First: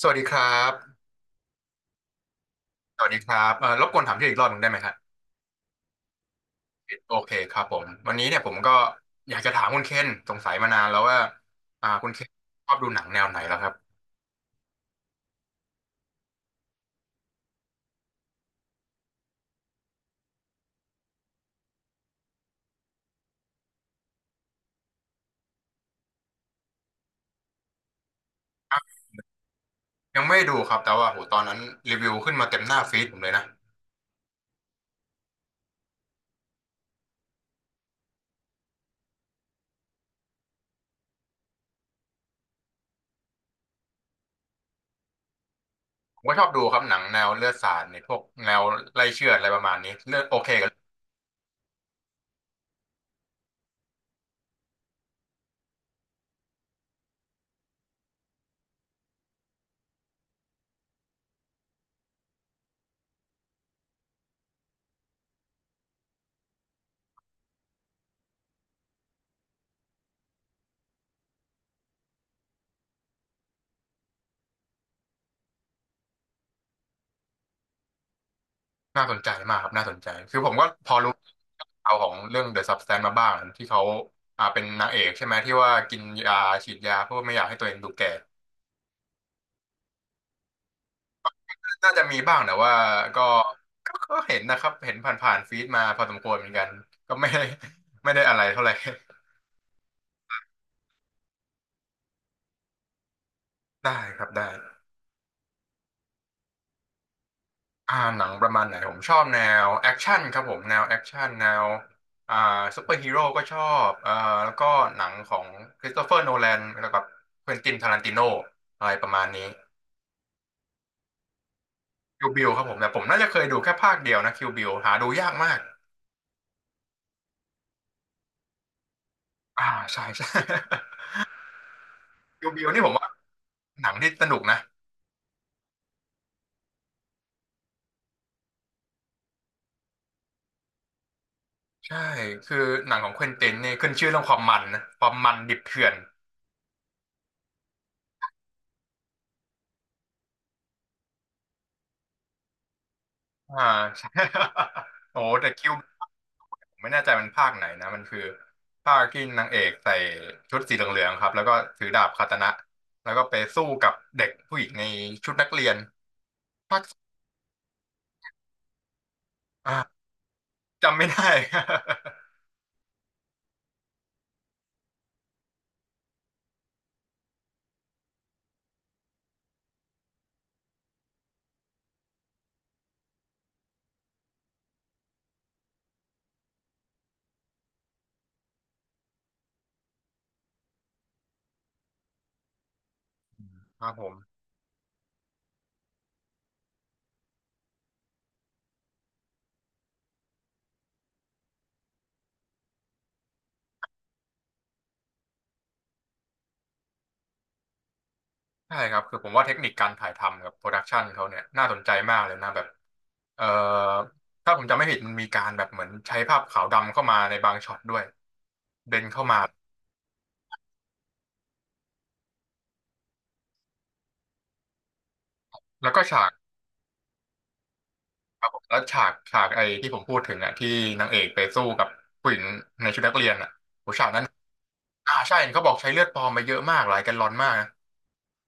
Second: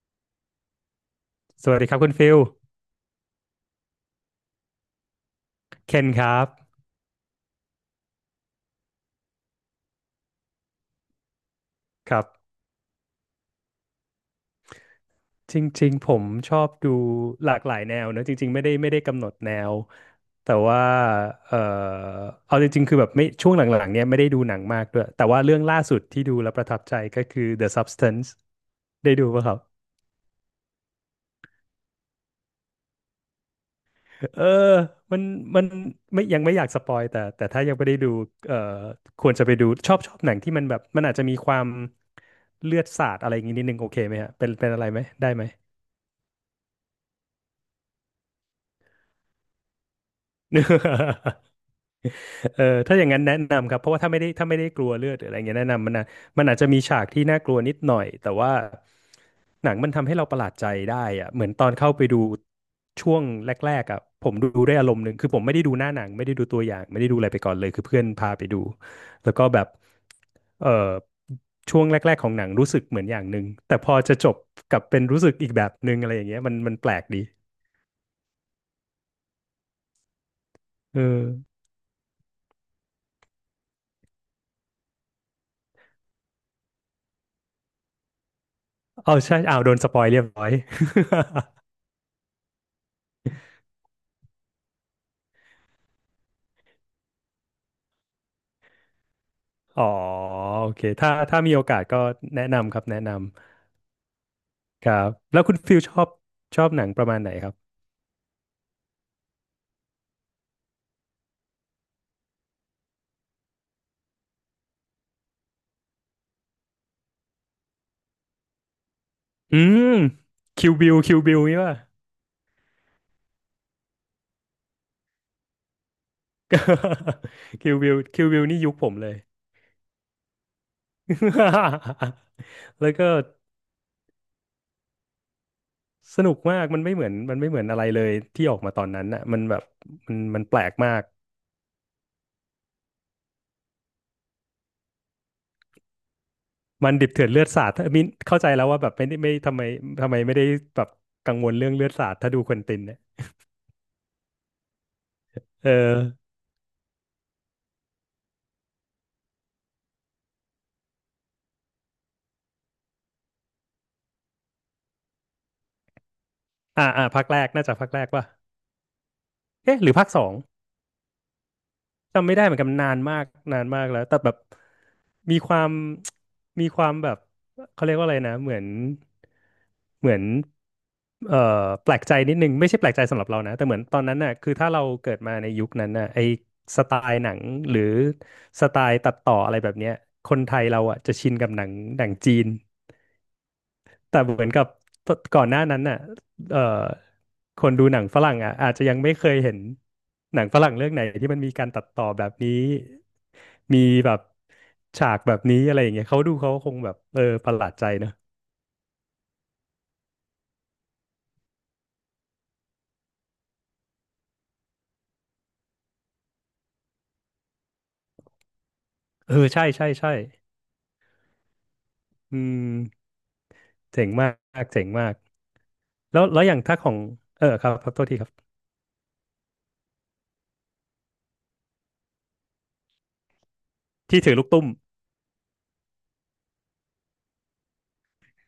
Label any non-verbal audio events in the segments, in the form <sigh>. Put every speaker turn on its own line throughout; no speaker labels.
สวัสดีครับ
สวัสดีครับคุณฟิล
สวัสดีครับรบกวนถามชื่ออีกรอบหนึ่งได้ไหมครับ
เคนครับ
โอเคครับผม วันนี้เนี่ยผมก็อยากจะถามคุณเคนสงสัยมานานแล้วว่าคุณ
ค
เค
รั
น
บ
ชอบดูหนังแนวไหนแล้วครับ
จริงๆผมชอบดูหลากหลายแนวเนอะจริงๆไม่ได้กำหนดแนวแต่ว่าเออเอาจริงๆคือแบบไม่ช่วงหลังๆเนี้ยไม่ได้ดูหนังมากด้วย แต่ว่าเรื่องล่าสุดที่ดูแล้วประทับใจก็คือ The Substance ได้ดูป่ะครับ
ยังไม่ดูครับแต่ว่าโหตอนนั้นรีวิวขึ้นมาเต็มหน้าฟีดผมเลยนะ
เออมันมันไม่ยังไม่อยากสปอยแต่ถ้ายังไม่ได้ดูเอ่อควรจะไปดูชอบหนังที่มันแบบมันอาจจะมีความเลือดสาดอะไรอย่างงี้นิดนึงโอเคไหมฮะเป็นอะไรไหมได้ไหม
ผมก็ชอบดูครับหนังแนวเลือดสาดเนี่ยพวกแนวไล่เชือดอะไรประมาณนี้เลือดโอเคกับ
<laughs> เออถ้าอย่างนั้นแนะนำครับเพราะว่าถ้าไม่ได้กลัวเลือดหรืออะไรเงี้ยแนะนำมันนะมันอาจจะมีฉากที่น่ากลัวนิดหน่อยแต่ว่าหนังมันทำให้เราประหลาดใจได้อะเหมือนตอนเข้าไปดูช่วงแรกๆอ่ะผมดูได้อารมณ์หนึ่งคือผมไม่ได้ดูหน้าหนังไม่ได้ดูตัวอย่างไม่ได้ดูอะไรไปก่อนเลยคือเพื่อนพาไปดูแล้วก็แบบเออช่วงแรกๆของหนังรู้สึกเหมือนอย่างหนึ่งแต่พอจะจบกลับเป็นรู้สึกอีกแบบหนึ่งอะไรอย่างเงี้ยมันแปลกดี
น่าสนใจมากครับน่าสนใจคือผมก็พอ
เอ
รู้
อ
เอาวของเรื่อง The Substance มาบ้างที่เขาเป็นนางเอกใช่ไหมที่ว่ากินยาฉีดยาเพื่อไม่อยากให้ตัวเองดูแก่
เอาใช่เอาโดนสปอยเรียบร้อย
น่าจะมีบ้างแต่ว่าก็ก็เห็นนะครับเห็นผ่านๆฟีดมาพอสมควรเหมือนกันก็ไม่ได้ <laughs> ไม่ได้อะไรเท่าไหร่
อ๋อโอเคถ้ามีโอกาสก็แนะนำครับแนะน
ได้ครับได้
ำครับแล้วคุณฟิลชอบหนังประมาณไหนครับ
หนังประมาณไหนผมชอบแนวแอคชั่นครับผมแนวแอคชั่นแนวอ่าซูเปอร์ฮีโร่ก็ชอบแล้วก็หนังของคริสโตเฟอร์โนแลนแล้วก็เควินตินทารันติโนอะไรประมาณนี้
อืมคิวบิลคิวบิลนี่ป่ะ
คิวบิลครับผมแต่ผมน่าจะเคยดูแค่ภาคเดียวนะคิวบิลหาดูยากมาก
<laughs> คิวบิลคิวบิล <laughs> นี่ยุคผมเลย
อ่าใช่ใช่ <laughs> คิวบิล
<laughs>
นี่
แล้
ผ
ว
ม
ก็
ว่าหนังที่สนุกนะ
สนุกมากมันไม่เหมือนมันไม่เหมือนอะไรเลยที่ออกมาตอนนั้นน่ะมันแบบมันแปลกมาก
ใช่ คือหนังของเควินตินนี่ขึ้นชื่อเรื่องความมันนะความมันดิบเถื่อน
มันดิบเถื่อนเลือดสาดถ้ามินเข้าใจแล้วว่าแบบไม่ได้ไม่ทำไมทำไมไม่ได้แบบกังวลเรื่องเลือดสาดถ้าดูควินตินเนี่ย
อ่าใช่ <laughs> โอ้แต่คิ
เออ
วผมไม่แน่ใจมันภาคไหนนะ มันคือภาคที่นางเอกใส่ชุดสีเหลืองๆครับ แล้วก็ถือดาบคาตานะ แล้วก็ไปสู้กับเด็กผู้หญิงในชุดนักเรียนภาค
อ่าอ่าภาคแรกน่าจะภาคแรกป่ะ เอ๊ะหรือ
อ่า
ภาคสอง
จำไม่ได้
จำไม่ได้เหมือนกันนานมากนานมากแล้วแต่แบบมีความมีความแบบเขาเรียกว่าอะไรนะเหมือนเอ่อแปลกใจนิดนึงไม่ใช่แปลกใจสำหรับเรานะแต่เหมือนตอนนั้นน่ะคือถ้าเราเกิดมาในยุคนั้นน่ะไอสไตล์หนังหรือสไตล์ตัดต่ออะไรแบบเนี้ยคนไทยเราอ่ะจะชินกับหนังหนังจีน
<laughs> ครับผ
แต่
ม
เหมือนกับก่อนหน้านั้นน่ะเอ่อคนดูหนังฝรั่งอ่ะอาจจะยังไม่เคยเห็นหนังฝรั่งเรื่องไหนที่มันมีการตัดต่อแบบนี้มีแบบฉากแบบนี้อะไรอย่างเงี้ยเขาดูเขาคงแบบเออประหลาดใจเนอะ
ใช่ครับคือผมว่าเทคนิคการถ่ายทำกับโปรดักชันเขาเนี่ยน่าสนใจมากเลยนะแบบเอ่อถ้าผมจำไม่ผิดมันมีการแบบเหมือนใช้ภาพขาวดำเข้ามาในบางช็อตด้วยเบนเข้า
เอ
มา
อใช่ใช่อืมเจ๋งมากเจ๋งมาก
แล้วก็
แล้
ฉา
ว
ก
แล้วอย่างถ้าของเออครับโทษทีครับ
ครับผมแล้วฉากไอ้ที่ผมพูดถึงอ่ะที่นางเอกไปสู้กับผู้หญิงในชุดนักเรียนอ่ะ
ที่ถือลูกตุ้ม
อ่าใช่เห็นเขาบอกใช้เลือดปลอมไปเยอะมากหลายแกลลอนมากนะ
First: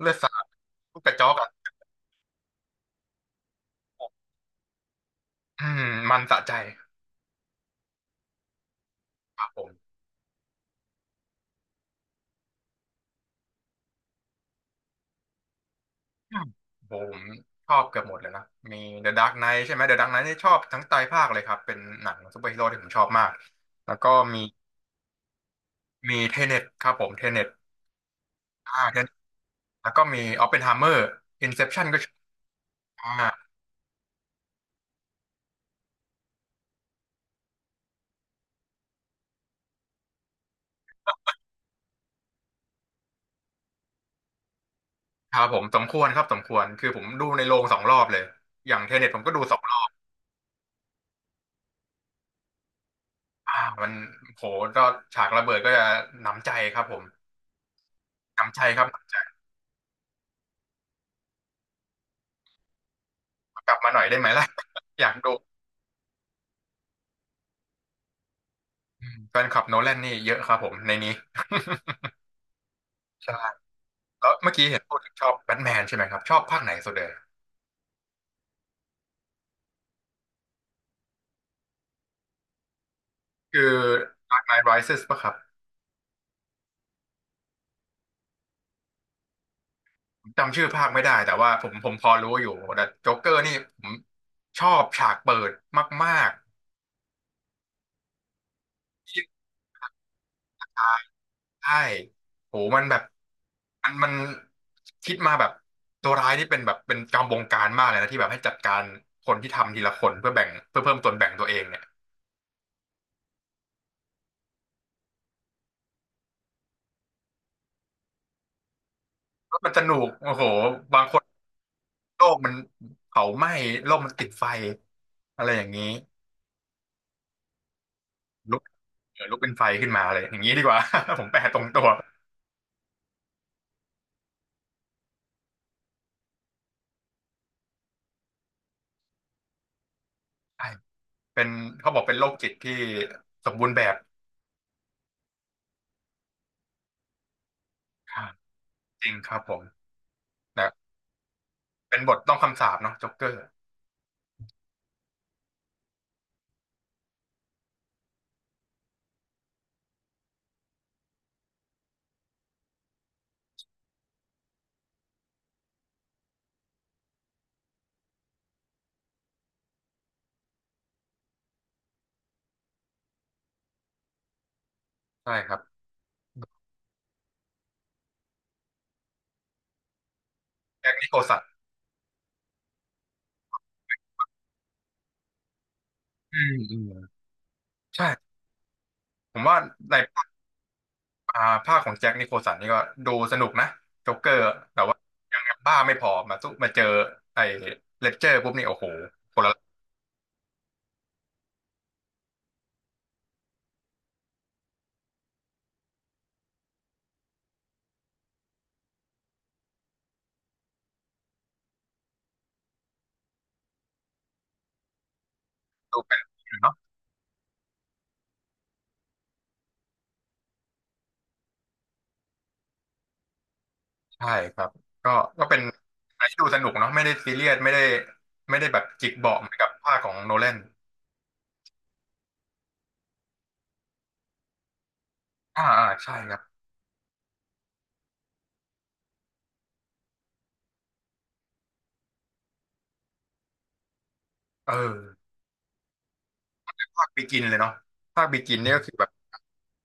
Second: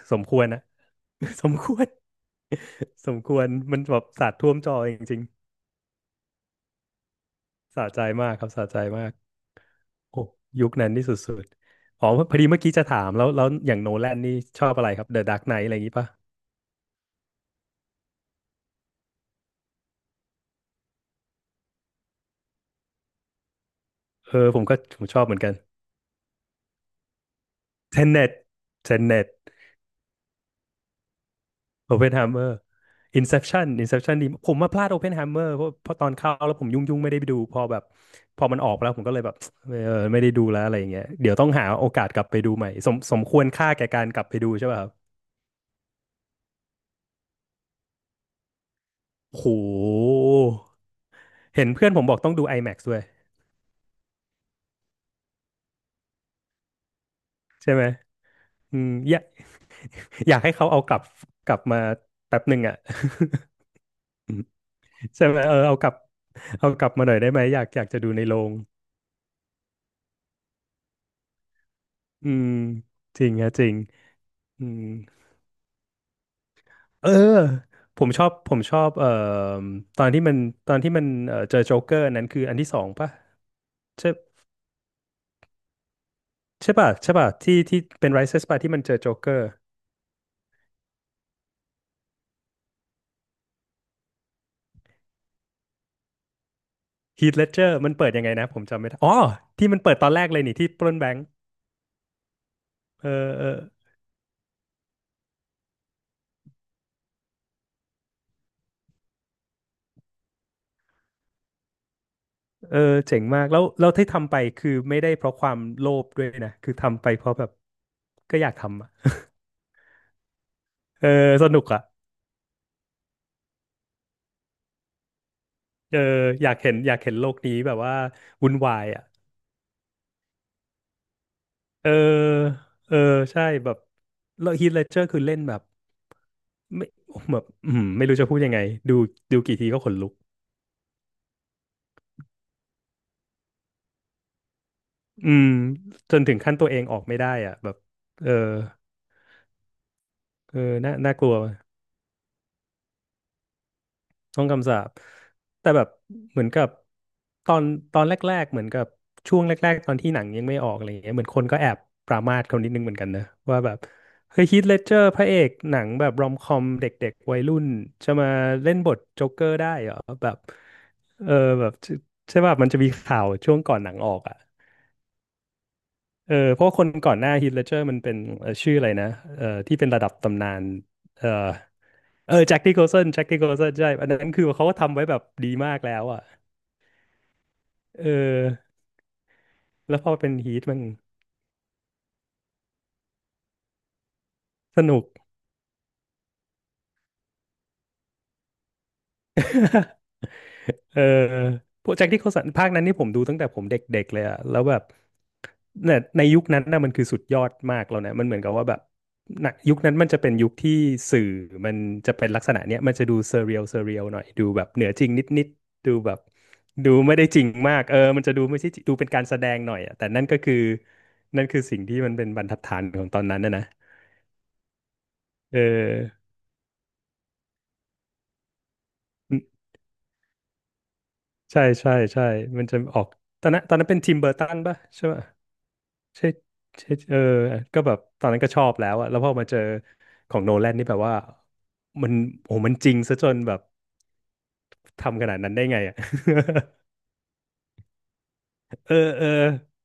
เลือ
ส
ด
ม
สา
คว
ด
รนะ
ลูกกระจอก
<laughs> ส
อ่ะ
มควร <laughs> สมควรมันแบบสาดท่วมจอจริง
อืมมันสะใจ
ๆสะใจมากครับสะใจมาก
ครับผม
โอ้ยุคนั้นนี่สุดๆอ๋อพอดีเมื่อกี้จะถามแล้วแล้วอย่างโนแลนนี่ชอบอะไรครับ The Dark Knight อะไรอย่างนี้ป่ะ
อืมผมชอบเกือบหมดเลยนะมี The Dark Knight ใช่ไหม The Dark Knight นี่ชอบทั้งไตรภาคเลยครับเป็นหนังซูเปอร์ฮีโร่ที่ผมชอบมากแล้วก็
เอ
มี
อผมชอบเหมือนกัน
เทเนตครับผมเทเน t ต
Tenet
เทเนต
Tenet
แล้วก็มีออปเพนไฮเมอร์อินเซปชันก็ชอบ
Oppenheimer
อ่า
Inception Inception นี่ผมมาพลาด Oppenheimer เพราะตอนเข้าแล้วผมยุ่งๆไม่ได้ไปดูพอแบบพอมันออกไปแล้วผมก็เลยแบบเออไม่ได้ดูแล้วอะไรอย่างเงี้ยเดี๋ยวต้องหาโอกาสกลับไปดูใหม่สมควรค่าแก่การกลับไปดูใช่ป่ะครับ
ครับผมสมควรครับสมควรคือผมดูในโรงสองรอบเลยอย่างเทเน t ตผมก็ดู
โห
สองรอบ
เห็นเพื่อนผมบอกต้องดู IMAX ด้วย
อ่ามันโหก็ฉากระเบิดก็จะหนำใจครับผม
ใช่ไหม
หนำใจ
อื
ครับ
ม
หนำใจ
อยากให้เขาเอากลับมาแป๊บหนึ่งอ่ะ <laughs>
กลับมาหน่อยได้ไหมล่ะ <laughs> อยาก
ใช่
ดู
ไหมเออเอากลับมาหน่อยได้ไหมอยากจะดูในโรง
อืมแฟนคลับโนแลนนี่เยอะครับผมในนี้
อืมจ
<laughs>
ริ
ใช่
งฮะจริง
แล้วเมื่อ
อื
กี้เห็น
ม
พูดถึงชอบแบทแมนใช่ไหมครับชอบภาคไหนสุดเล
เอ
ย
อผมชอบตอนที่มันตอนที่มันเจอโจ๊กเกอร์นั้นคืออันที่สองป่ะ
คือ
ใช่
Dark Knight Rises ป่ะครับ
ใช่ป่ะใช่ป่ะที่เป็น Rises ป่ะที่มันเจอโจ๊กเกอร์
ผมจำชื่อภาคไม่ได้แต่ว่าผมพอรู้อยู่แต่โจ๊กเกอร์นี่ผมชอบฉากเปิดมาก
h ีทเลดเจอร์มันเปิดยังไงนะผมจำไม่ได้
ๆ
อ๋อ
ที่
ที่มันเปิดตอนแรกเลยนี่ที่ปล้นแบงก์
ใช่โหมันแบบ
เออเออ
มันคิดมาแบบตัวร้ายนี่เป็นแบบเป็นจอมบงการมากเลยนะที่แบบให้จัดการคนที่ทำทีละคนเพื่อแบ่งเพื่อเพิ่มส่วนแบ่งตัวเองเนี่ย
เออเจ๋งมากแล้วเร้วที่ทำไปคือไม่ได้เพราะความโลภด้วยนะคือทำไปเพราะแบบก็อยากทำอะ
แล้วมันสนุกโอ้โหบาง
เอ
คน
อสนุกอ่ะ
โลกมันเผาไหม้โลกมันติดไฟอะไรอย่างนี้
เอออยากเห็นโลกนี้แบบว่าวุ่น
ลุก
วายอ่ะ
เออลุกเป็นไฟขึ้นมาเลยอย่างนี้ดีกว่า <laughs> ผมแปลตรงตั
เอ
ว
อเออใช่แบบแล้วฮีทเลดเจอร์คือเล่นแบบไม่แบบอืมไม่รู้จะพูดยังไงดูดูกี่ทีก็ขนลุก
ใช่เป็นเขาบอกเป็นโรคจิตที่สมบูรณ์แบบ
อืมจนถึงขั้นตัวเองออกไม่ได้อ่ะแบบ
ครั
เออ
บจริงครับผม
เอ
นะ
อน่ากลัว
เป็นบทต้องคำสาปเนาะจ็อกเกอร์
ช่องคำสาปแต่แบบเหมือนกับตอนตอนแรกๆเหมือนกับช่วงแรกๆตอนที่หนังยังไม่ออกอะไรอย่างเงี้ยเหมือนคนก็แอบปรามาสเขานิดนึงเหมือนกันนะว่าแบบเฮ้ยฮีทเลดเจอร์พระเอกหนังแบบรอมคอมเด็กๆวัยรุ่นจะมาเล่นบทโจ๊กเกอร์ได้เหรอแบบเออแบบใช่ใช่ป่ะมันจะมีข่าวช่วงก่อนหนังออกอ่ะ
ใช่ครับ
เออเพราะว่าคนก่อนหน้าฮีทเลดเจอร์มันเป็นชื่ออะไรนะเออที่เป็นระดับตำนาน
แจ็คนิโคล
เออ
สัน
เออแจ็คที่โคลสันแจ็คที่โคลสันใช่อันนั้นคือเขาก็ทำไว้แบบดีมากแล้วอ่ะ
อืมอืม
เอ
ใช่
อ
ผมว่าใน
แล้วพอเป็นฮีทมัน
อ่าภาคของแจ็คนิโคลสันนี่ก็ดูสนุกนะจ็อกเกอร์
ส
แต่ว่า
นุก
ยังบ้าไม่พอมาสู้มาเจอไอ้เลดเจอร์ปุ๊บนี่โอ้โหคนละ
เออพวกแจ็คที่เขาสันภาคนั้นนี่ผมดูตั้งแต่ผมเด็กๆเลยอะแล้วแบบเนี่ยในยุคนั้นน่ะมันคือสุดยอดมากแล้วนะมันเหมือนกับว่าแบบณยุคนั้นมันจะเป็นยุคที่สื่อมันจะเป็นลักษณะเนี้ยมันจะดูเซเรียลเซเรียลหน่อยดูแบบเหนือจริงนิดๆดู
ดู
แบ
เป็
บ
น
ดูไม่ได้จริงมากเออมันจะดูไม่ใช่จริงดูเป็นการแสดงหน่อยอะแต่นั่นก็คือนั่นคือสิ่งที่มันเป็นบรรทัดฐานของตอนนั้นนะ
ใช่ครับก็ก็
เ
เป็นอะไร
ออ
ที่ดูสนุกเนาะไม่ได้ซีเรียสไม่ได้ไม่ได้แบบจิกเบาะเหมือนกับภาคของโนแลน
ใช่ใช่ใช่มันจะออกตอนนั้นเป็นทิมเบอร์ตันป่ะใช่ไหม
อ่าอ่าใช่
ใช่
ครับ
ใช่เออก็แบบตอนนั้นก็ชอบแล้วอะแล้วพอมาเจอของโนแลนนี่แบบว่ามันโอ้มันจริงซะจนแบบ
เออ
ทำขนาดนั้นได้ไงอะ
ภาคบิกินเลยเนาะภาคบิกินเนี่ย
<laughs>
ก็
เอ
คือแบ
อ
บ
เออ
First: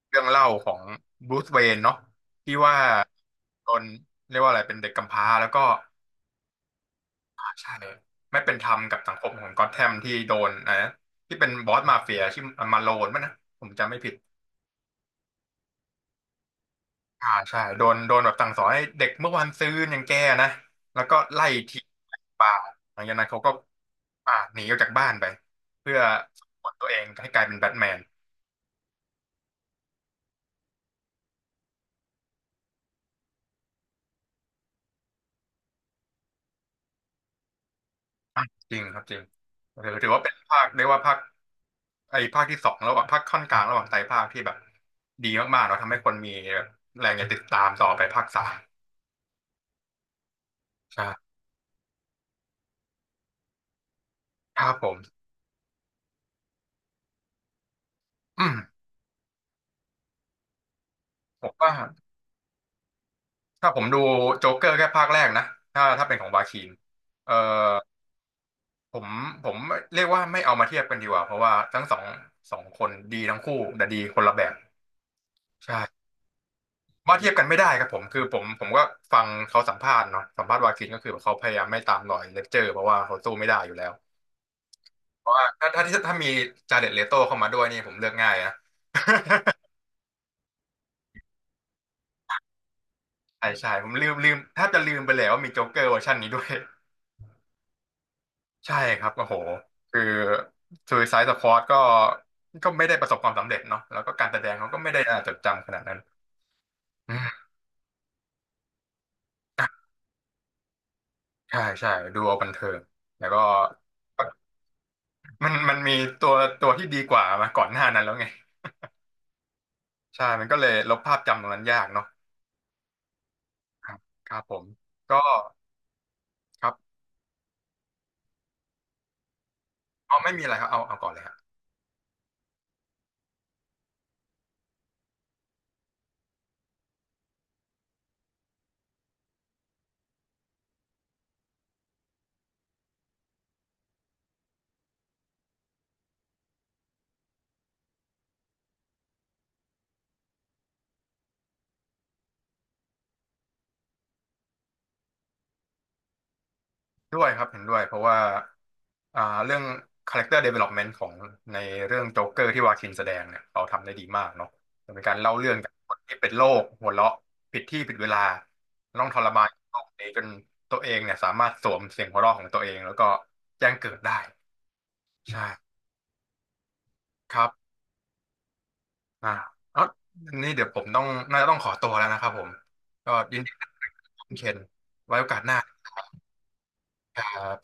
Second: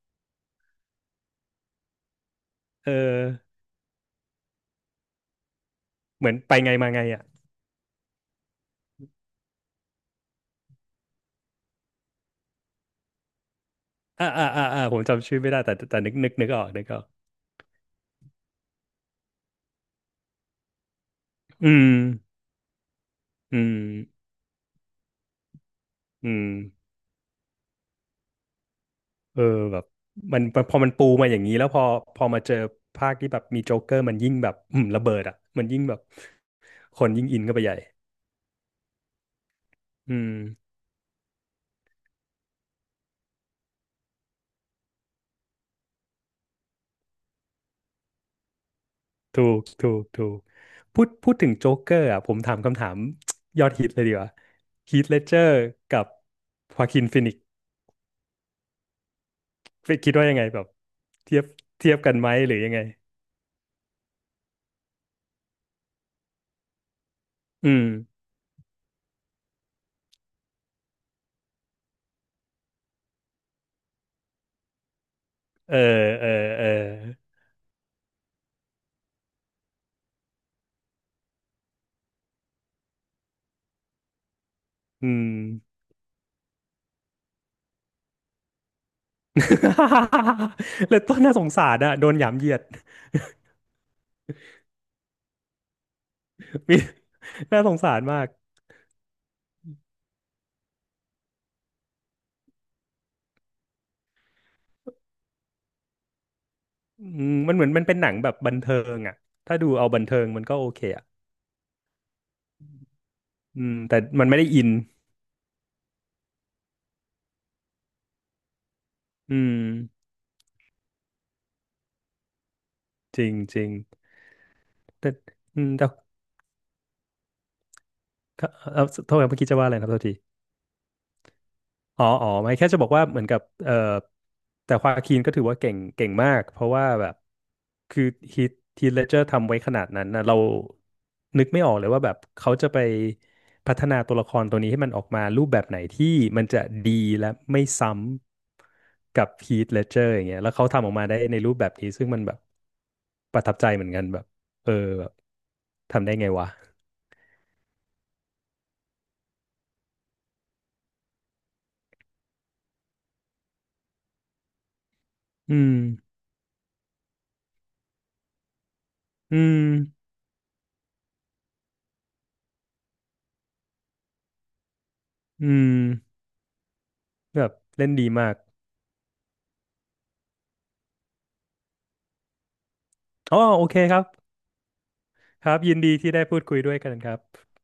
เรื่องเล่าของบรูซเวย์นเนาะที่ว่า
เออ
โดนเรียกว่าอะไรเป็นเด็กกำพร้าแล้วก็
เหมือนไปไงมาไงอะ
อ่าใช่ไม่เป็นธรรมกับสังคมของก็อ t แ m มที่โดนนะที่เป็นบอสมาเฟียชื่อมาโลนมั้ยนะผมจำไม่ผิด
อ่าอ่าอ่าอ่าผมจำชื่อไม่ได้แต่นึกออกนึกออก
อ่าใช่โดนแบบสั่งสอนให้เด็กเมื่อวานซืนอย่างแกนะแล้วก็ไล่
อื
ทิ้ง
ม
ไล่ป่าหลังจากนั้นเขาก็
อืม
หนีออกจากบ้านไปเพื่อ
อื
ฝึ
ม
กฝนตัวเองให้กลายเป็นแบทแมน
เออแบบมันพอมันปูมาอย่างนี้แล้วพอมาเจอภาคที่แบบมีโจ๊กเกอร์มันยิ่งแบบอืมระเบิดอ่ะมันยิ่งแบบคนยิ่งอินเข้าไปใหญ่
อ่ะจริงครับจริงถือ
อื
ว่าเป็
ม
นภาคเรียกว่าภาคไอ้ภาคที่สองระหว่างภาคค่อนกลางระหว่างไตรภาคที่แบบดีมากๆเนาะทำให้คนมีแบบแรงจะติดตามต่อไปภาคสาม
ถูกถูกถูกพูด
ใช่
พูดถึงโจ๊กเกอร์อ่ะผมถามคำถาม <tsk> ยอดฮิตเลยดีกว่า
ครับผม
ฮีทเลดเจอร์กับฮวาคินฟินิกซ์
อืม
คิดว่ายังไงแบบเทีย
ผ
บ
มว่า
เทียบกันไหมหรือยังไง
ถ้าผมดูโจ๊กเกอร์แค่ภาคแรกนะถ้าเป็นของวาคินเออ
อืม
ผมผมเรียกว่าไม่เอามาเทียบกันดีกว่าเพราะว่าทั้งสองสองคนดีทั้งคู่แต่ดีคนละแบบ
เอ
ใช่
อเออเออ
ว่าเทียบกันไม่ได้ครับผมคือผมก็ฟังเขาสัมภาษณ์เนาะสัมภาษณ์วากินก็คือเขาพยายามไม่ตามรอยเลคเจอร์เพราะว่าเขาสู้ไม่ได้อยู่แล้ว
อื
เพ
ม
ราะว่าถ้ามีจาเด็ดเลโต้เข้ามาด้วยนี่ผมเลือกง่ายนะ <laughs>
<laughs> เลยต้นน่าสงสารอ่ะโดนหยามเหยียด
ใช่ใช่ผมลืมแทบจะลืมไปแล้วว่ามีโจ๊กเกอร์เวอร์ชันนี้ด้วย
<laughs> มีน่าสงสารมาก
ใช่ครับโอ้โหคือ Suicide Squad ก็ไม่ได้ประสบความสำเร็จเนาะแล้วก็การแสดงเขาก็ไม่ได้น่าจดจำขนาดนั้น
อืมมันเหมือนมันเป็นหนังแบบบันเทิงอ่ะถ้าดูเอาบันเทิงมันก็โอเคอ่ะ
ใช่ใช่ดูเอาบันเทิงแล้วก็
อืมแต่มันไม่ได้อิน
มันมีตัวตัวที่ดีกว่ามาก่อนหน้านั้นแล้วไง
อืม
ใช่มันก็เลยลบภาพจำตรงนั้นยากเนาะ
จริงจริง
ครับครับผม
แต่
ก็
อืมแต่
ครับ
ก็โทษครับเมื่อกี้จะว่าอะไรนะครับโทษที
เอาไม่มีอะไรครับเอาเอาก่อนเลยฮะ
อ๋อ อ๋อ ไม่แค่จะบอกว่าเหมือนกับแต่ควาคินก็ถือว่าเก่งเก่งมากเพราะว่าแบบคือฮีทฮีทเลดเจอร์ทำไว้ขนาดนั้นนะเรานึกไม่ออกเลยว่าแบบเขาจะไปพัฒนาตัวละครตัวนี้ให้มันออกมารูปแบบไหนที่มันจะดีและไม่ซ้ำกับฮีทเลดเจอร์อย่างเงี้ยแล้วเขาทำออกมาได้ในรูปแบบนี้ซึ่งมันแบบประทับใจเหมือนกันแบบเออแบบทำได้ไงวะ
ด้วยครับเห็นด้วยเพราะว่าอ่าเรื่อง character development ของในเรื่องโจ๊กเกอร์ที่วาคินแสดงเนี่ยเขาทำได้ดีมากเนาะเป็นการเล่าเรื่อ
อื
งจาก
ม
คนที่เป็นโรคหัวเราะผิดที่ผิดเวลาต้องทร
อื
มาน
ม
โรคนี้จนตัวเองเนี่ยสามารถสวมเสียงหัวเราะของตัวเองแล้วก็แจ้งเกิดได้ใช่
อืม
ค
แบ
รับ
บเล่นดีมาก
อ่าเอานี่เดี๋ยวผมต้องน่าจะต้องขอตัวแล้วนะครับผมก็
อ๋
ยิ
อ
นดี
โอ
ที่
เค
ได้คุย
ครับ
กับคุณเคนไว้โอกาส
ค
ห
รั
น้า
บยินดีที่ได้พูดคุยด้วยกันครับ
ครับ